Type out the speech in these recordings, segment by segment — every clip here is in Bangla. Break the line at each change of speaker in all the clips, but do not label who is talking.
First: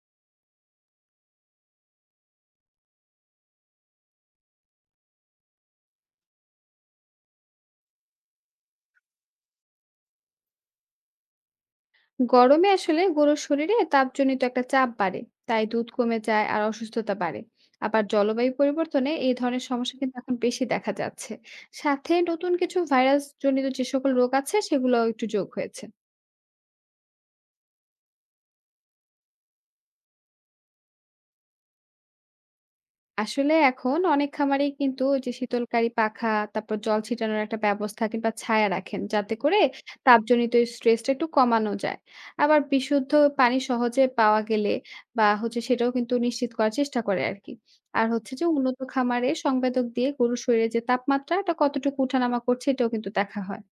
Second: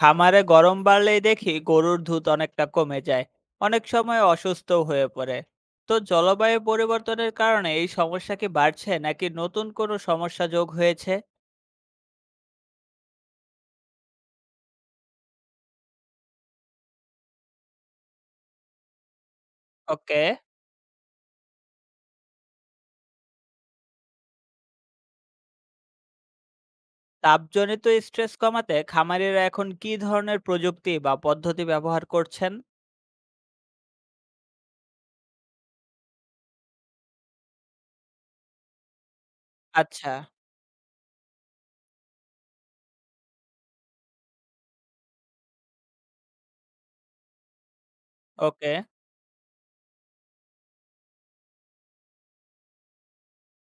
খামারে গরম বাড়লেই দেখি গরুর দুধ অনেকটা কমে যায়। অনেক সময় অসুস্থ হয়ে পড়ে। তো জলবায়ু পরিবর্তনের কারণে এই সমস্যা কি বাড়ছে নাকি নতুন কোনো সমস্যা যোগ হয়েছে?
গরমে আসলে গরুর শরীরে তাপজনিত একটা চাপ বাড়ে। তাই দুধ কমে যায় আর অসুস্থতা বাড়ে। আবার জলবায়ু পরিবর্তনে এই ধরনের সমস্যা কিন্তু
ওকে।
এখন বেশি দেখা যাচ্ছে। সাথে নতুন কিছু ভাইরাস জনিত যে সকল রোগ আছে সেগুলোও একটু যোগ হয়েছে।
তাপজনিত স্ট্রেস কমাতে খামারিরা এখন কি ধরনের প্রযুক্তি বা পদ্ধতি ব্যবহার করছেন?
আসলে এখন অনেক খামারেই কিন্তু ওই যে শীতলকারী পাখা, তারপর জল ছিটানোর একটা ব্যবস্থা কিংবা ছায়া রাখেন, যাতে করে
আচ্ছা।
তাপজনিত স্ট্রেসটা একটু কমানো যায়। আবার বিশুদ্ধ পানি সহজে পাওয়া গেলে বা হচ্ছে, সেটাও কিন্তু নিশ্চিত করার চেষ্টা করে আরকি। আর হচ্ছে যে,
ওকে।
উন্নত খামারে সংবেদক দিয়ে গরুর শরীরে যে তাপমাত্রা, এটা কতটুকু উঠানামা করছে এটাও কিন্তু দেখা হয়।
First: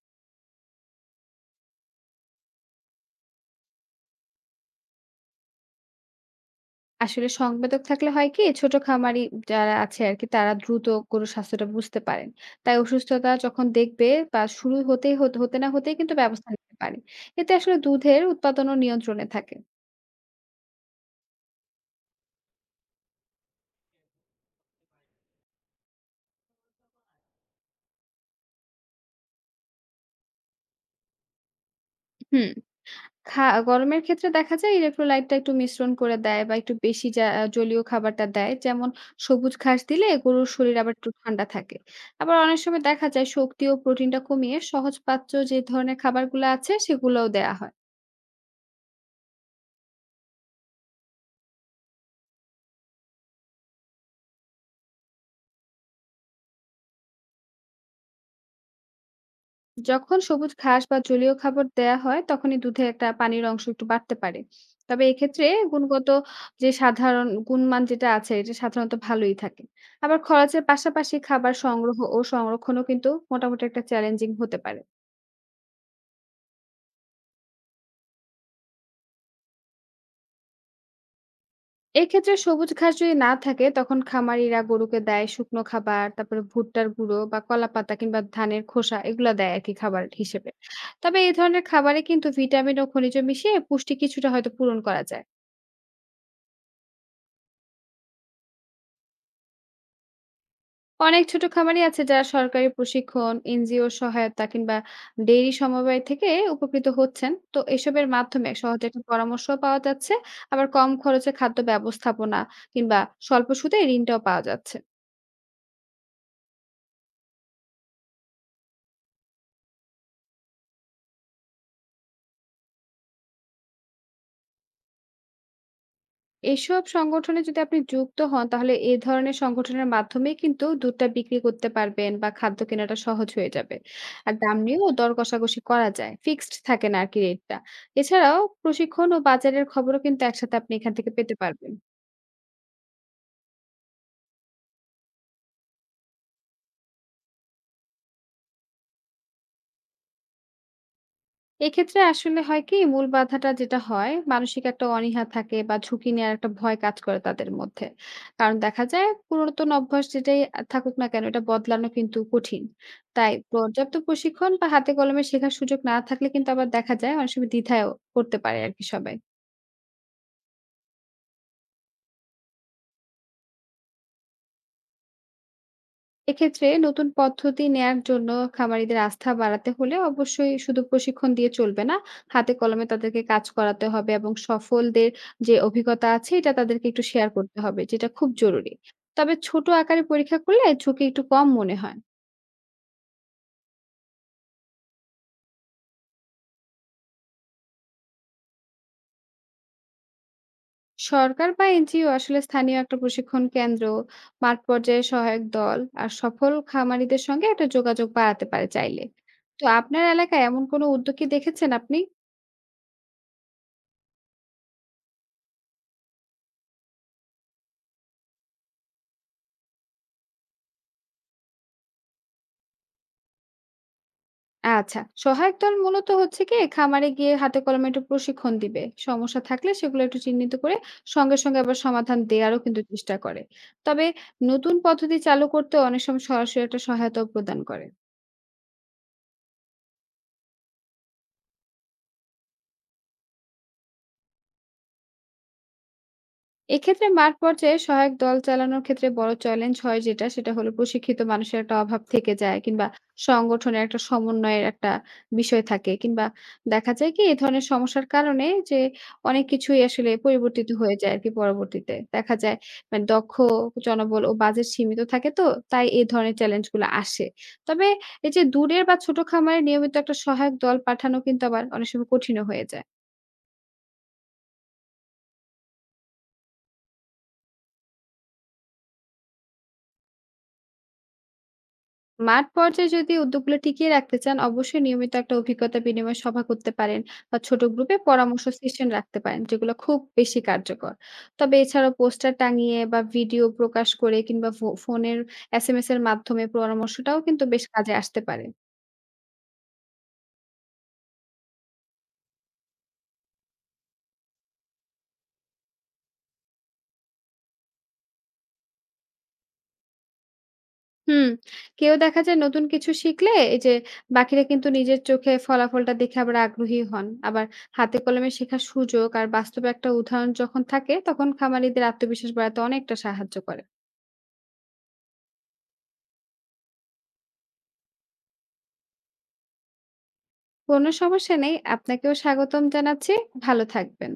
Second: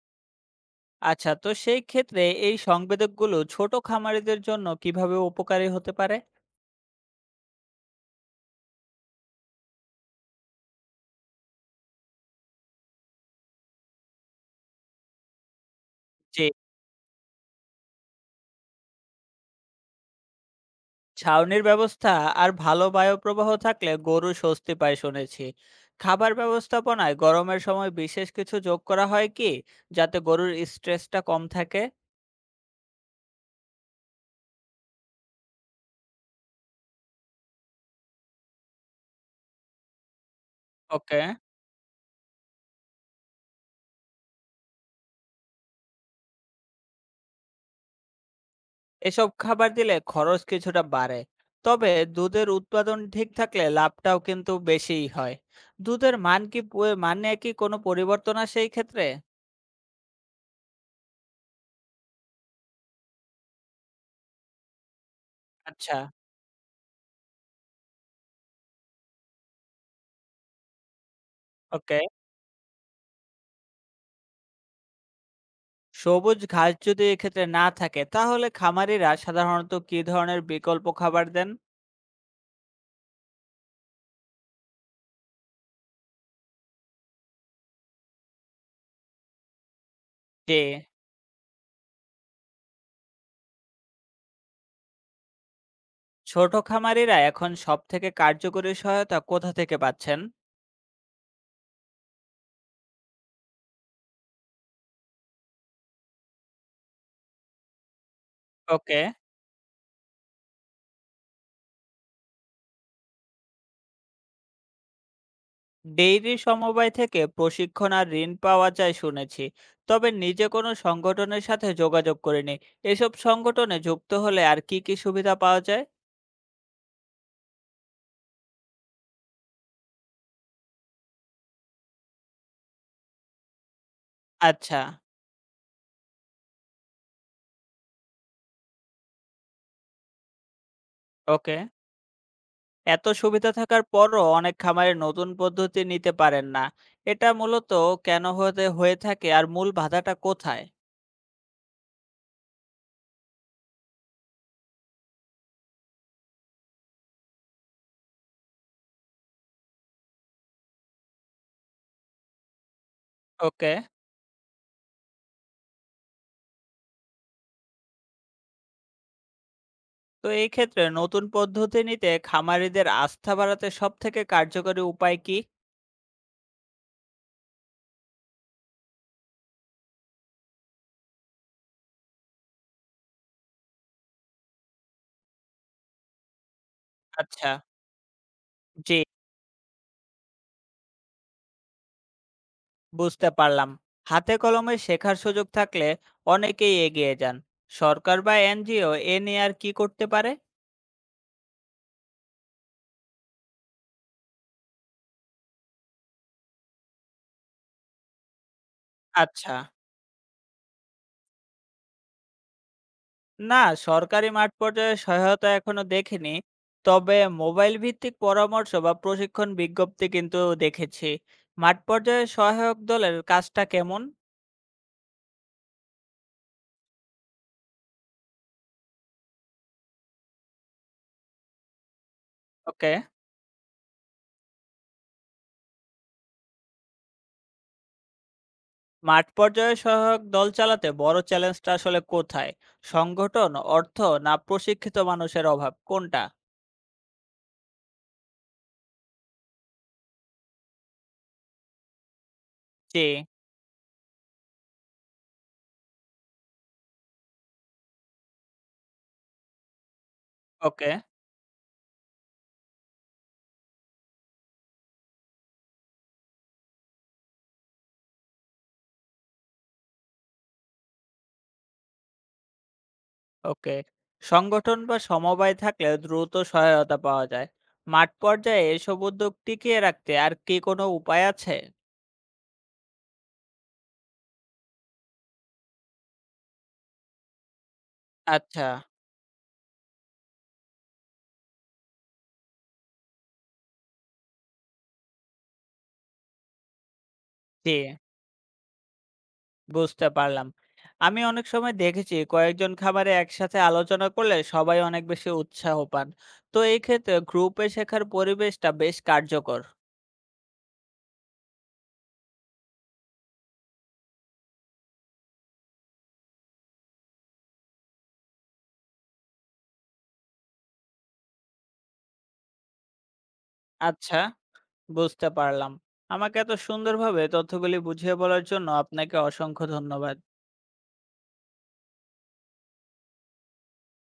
আচ্ছা, তো সেই ক্ষেত্রে এই সংবেদকগুলো ছোট খামারিদের জন্য কিভাবে উপকারী হতে পারে?
আসলে সংবেদক থাকলে হয় কি, ছোট খামারি যারা আছে আর কি, তারা দ্রুত গরুর স্বাস্থ্যটা বুঝতে পারেন। তাই অসুস্থতা যখন দেখবে বা শুরু হতেই, হতে হতে না হতেই কিন্তু
জি।
ব্যবস্থা নিতে পারে। এতে আসলে দুধের উৎপাদনও নিয়ন্ত্রণে থাকে।
ছাউনির ব্যবস্থা আর ভালো বায়ু প্রবাহ থাকলে গরু স্বস্তি পায় শুনেছি। খাবার ব্যবস্থাপনায় গরমের সময় বিশেষ কিছু যোগ করা হয় কি, যাতে গরুর স্ট্রেসটা কম থাকে?
হুম খা- গরমের ক্ষেত্রে দেখা যায় ইলেক্ট্রোলাইটটা একটু মিশ্রণ করে দেয়, বা একটু বেশি জলীয় খাবারটা দেয়। যেমন সবুজ ঘাস দিলে গরুর শরীর আবার একটু
ওকে।
ঠান্ডা থাকে। আবার অনেক সময় দেখা যায় শক্তি ও প্রোটিনটা কমিয়ে সহজপাচ্য যে ধরনের খাবারগুলো আছে সেগুলোও দেয়া হয়।
এসব খাবার দিলে খরচ কিছুটা বাড়ে, তবে দুধের উৎপাদন ঠিক থাকলে লাভটাও কিন্তু বেশিই হয়। দুধের মান কি মানে কি কোনো পরিবর্তন আসে এই ক্ষেত্রে?
যখন সবুজ ঘাস বা জলীয় খাবার দেয়া হয় তখনই দুধে একটা পানির অংশ একটু বাড়তে পারে। তবে এক্ষেত্রে
আচ্ছা।
গুণগত, যে সাধারণ গুণমান যেটা আছে এটা সাধারণত ভালোই থাকে। আবার খরচের পাশাপাশি খাবার
ওকে।
সংগ্রহ ও সংরক্ষণও কিন্তু মোটামুটি একটা চ্যালেঞ্জিং হতে পারে।
সবুজ ঘাস যদি এক্ষেত্রে না থাকে তাহলে খামারিরা সাধারণত কি ধরনের বিকল্প খাবার দেন?
এক্ষেত্রে সবুজ ঘাস যদি না থাকে তখন খামারিরা গরুকে দেয় শুকনো খাবার, তারপরে ভুট্টার গুঁড়ো বা কলা পাতা কিংবা ধানের খোসা, এগুলা দেয় আর কি খাবার হিসেবে।
জি।
তবে এই ধরনের খাবারে কিন্তু ভিটামিন ও খনিজ মিশিয়ে পুষ্টি কিছুটা হয়তো পূরণ করা যায়।
ছোট খামারিরা এখন সবথেকে কার্যকরী সহায়তা কোথা থেকে পাচ্ছেন?
অনেক ছোট খামারই আছে যারা সরকারি প্রশিক্ষণ, এনজিও সহায়তা কিংবা ডেইরি সমবায় থেকে উপকৃত হচ্ছেন। তো এসবের মাধ্যমে সহজে
ওকে।
একটা পরামর্শ পাওয়া যাচ্ছে, আবার কম খরচে খাদ্য ব্যবস্থাপনা কিংবা স্বল্প সুদে ঋণটাও পাওয়া যাচ্ছে।
ডেইরি সমবায় থেকে প্রশিক্ষণ আর ঋণ পাওয়া যায় শুনেছি, তবে নিজে কোনো সংগঠনের সাথে যোগাযোগ করিনি। এসব সংগঠনে যুক্ত হলে আর কি কি সুবিধা পাওয়া যায়?
এসব সংগঠনে যদি আপনি যুক্ত হন, তাহলে এ ধরনের সংগঠনের মাধ্যমেই কিন্তু দুধটা বিক্রি করতে পারবেন বা খাদ্য কেনাটা সহজ হয়ে যাবে। আর দাম
আচ্ছা।
নিয়েও দর কষাকষি করা যায়। ফিক্সড থাকে না আরকি রেটটা। এছাড়াও প্রশিক্ষণ ও বাজারের খবরও কিন্তু একসাথে আপনি এখান থেকে পেতে
ওকে।
পারবেন।
এত সুবিধা থাকার পরও অনেক খামারে নতুন পদ্ধতি নিতে পারেন না। এটা মূলত কেন হয়ে থাকে আর মূল বাধাটা কোথায়?
এক্ষেত্রে আসলে হয় কি, মূল বাধাটা যেটা হয়, মানসিক একটা অনীহা থাকে বা ঝুঁকি নেওয়ার একটা ভয় কাজ করে তাদের মধ্যে। কারণ দেখা যায় পুরাতন অভ্যাস যেটাই থাকুক না কেন এটা বদলানো কিন্তু কঠিন। তাই
ওকে।
পর্যাপ্ত প্রশিক্ষণ বা হাতে কলমে শেখার সুযোগ না থাকলে কিন্তু আবার দেখা যায় অনেক সময় দ্বিধায় পড়তে পারে আর কি সবাই।
তো এই ক্ষেত্রে নতুন পদ্ধতি নিতে খামারিদের আস্থা বাড়াতে সবথেকে কার্যকরী উপায় কি?
এক্ষেত্রে নতুন পদ্ধতি নেয়ার জন্য খামারিদের আস্থা বাড়াতে হলে অবশ্যই শুধু প্রশিক্ষণ দিয়ে চলবে না, হাতে কলমে তাদেরকে কাজ করাতে হবে এবং সফলদের যে অভিজ্ঞতা আছে এটা তাদেরকে একটু শেয়ার
আচ্ছা।
করতে হবে, যেটা খুব জরুরি।
জি।
তবে ছোট আকারে পরীক্ষা করলে ঝুঁকি একটু কম মনে হয়।
বুঝতে পারলাম। হাতে কলমে শেখার সুযোগ থাকলে অনেকেই এগিয়ে যান। সরকার বা এনজিও এ নিয়ে আর কি করতে পারে?
সরকার বা এনজিও আসলে স্থানীয় একটা প্রশিক্ষণ কেন্দ্র, মাঠ পর্যায়ে সহায়ক দল আর সফল খামারিদের সঙ্গে একটা যোগাযোগ বাড়াতে পারে চাইলে।
আচ্ছা।
তো আপনার এলাকায় এমন কোনো উদ্যোগ কি দেখেছেন আপনি?
না, সরকারি মাঠ পর্যায়ে সহায়তা এখনো দেখিনি, তবে মোবাইল ভিত্তিক পরামর্শ বা প্রশিক্ষণ বিজ্ঞপ্তি কিন্তু দেখেছি। মাঠ পর্যায়ে সহায়ক দলের কাজটা কেমন?
আচ্ছা। সহায়ক দল মূলত হচ্ছে গিয়ে খামারে গিয়ে হাতে কলমে একটু প্রশিক্ষণ দিবে। সমস্যা থাকলে সেগুলো একটু চিহ্নিত করে সঙ্গে সঙ্গে আবার সমাধান দেয়ারও কিন্তু
ওকে।
চেষ্টা করে। তবে নতুন পদ্ধতি চালু করতে অনেক সময় সরাসরি একটা সহায়তাও প্রদান করে।
মাঠ পর্যায়ে সহায়ক দল চালাতে বড় চ্যালেঞ্জটা আসলে কোথায়? সংগঠন, অর্থ, না প্রশিক্ষিত মানুষের অভাব, কোনটা?
এক্ষেত্রে মাঠ পর্যায়ে সহায়ক দল চালানোর ক্ষেত্রে বড় চ্যালেঞ্জ হয় যেটা, সেটা হলো প্রশিক্ষিত মানুষের একটা অভাব থেকে যায়, কিংবা
জি।
সংগঠনের একটা সমন্বয়ের একটা বিষয় থাকে, কিংবা দেখা যায় কি এই ধরনের সমস্যার কারণে যে অনেক কিছুই আসলে পরিবর্তিত
ওকে।
হয়ে যায় আর কি পরবর্তীতে দেখা যায়। মানে দক্ষ জনবল ও বাজেট সীমিত থাকে, তো তাই এই ধরনের চ্যালেঞ্জ গুলো আসে। তবে এই যে দূরের বা ছোট খামারে নিয়মিত একটা সহায়ক দল পাঠানো কিন্তু আবার অনেক সময় কঠিন হয়ে যায়।
ওকে। সংগঠন বা সমবায় থাকলে দ্রুত সহায়তা পাওয়া যায়। মাঠ পর্যায়ে এসব উদ্যোগ টিকিয়ে রাখতে আর কি কোনো উপায় আছে?
মাঠ পর্যায়ে যদি উদ্যোগগুলো টিকিয়ে রাখতে চান, অবশ্যই নিয়মিত একটা অভিজ্ঞতা বিনিময় সভা করতে পারেন বা ছোট গ্রুপে পরামর্শ
আচ্ছা।
সেশন রাখতে পারেন, যেগুলো খুব বেশি কার্যকর। তবে এছাড়াও পোস্টার টাঙিয়ে বা ভিডিও প্রকাশ করে কিংবা ফোনের এসএমএস এর মাধ্যমে পরামর্শটাও কিন্তু বেশ
জি।
কাজে আসতে পারে।
বুঝতে পারলাম। আমি অনেক সময় দেখেছি কয়েকজন খামারে একসাথে আলোচনা করলে সবাই অনেক বেশি উৎসাহ পান। তো এই ক্ষেত্রে গ্রুপে শেখার পরিবেশটা বেশ কার্যকর।
হুম কেউ দেখা যায় নতুন কিছু শিখলে, এই যে বাকিরা কিন্তু নিজের চোখে ফলাফলটা দেখে আবার আগ্রহী হন। আবার হাতে কলমে শেখার সুযোগ আর বাস্তবে একটা উদাহরণ যখন থাকে তখন খামারিদের আত্মবিশ্বাস বাড়াতে অনেকটা সাহায্য করে।
আচ্ছা। বুঝতে পারলাম। আমাকে এত সুন্দরভাবে তথ্যগুলি বুঝিয়ে বলার জন্য আপনাকে অসংখ্য ধন্যবাদ।
কোনো সমস্যা নেই। আপনাকেও স্বাগতম জানাচ্ছি। ভালো থাকবেন।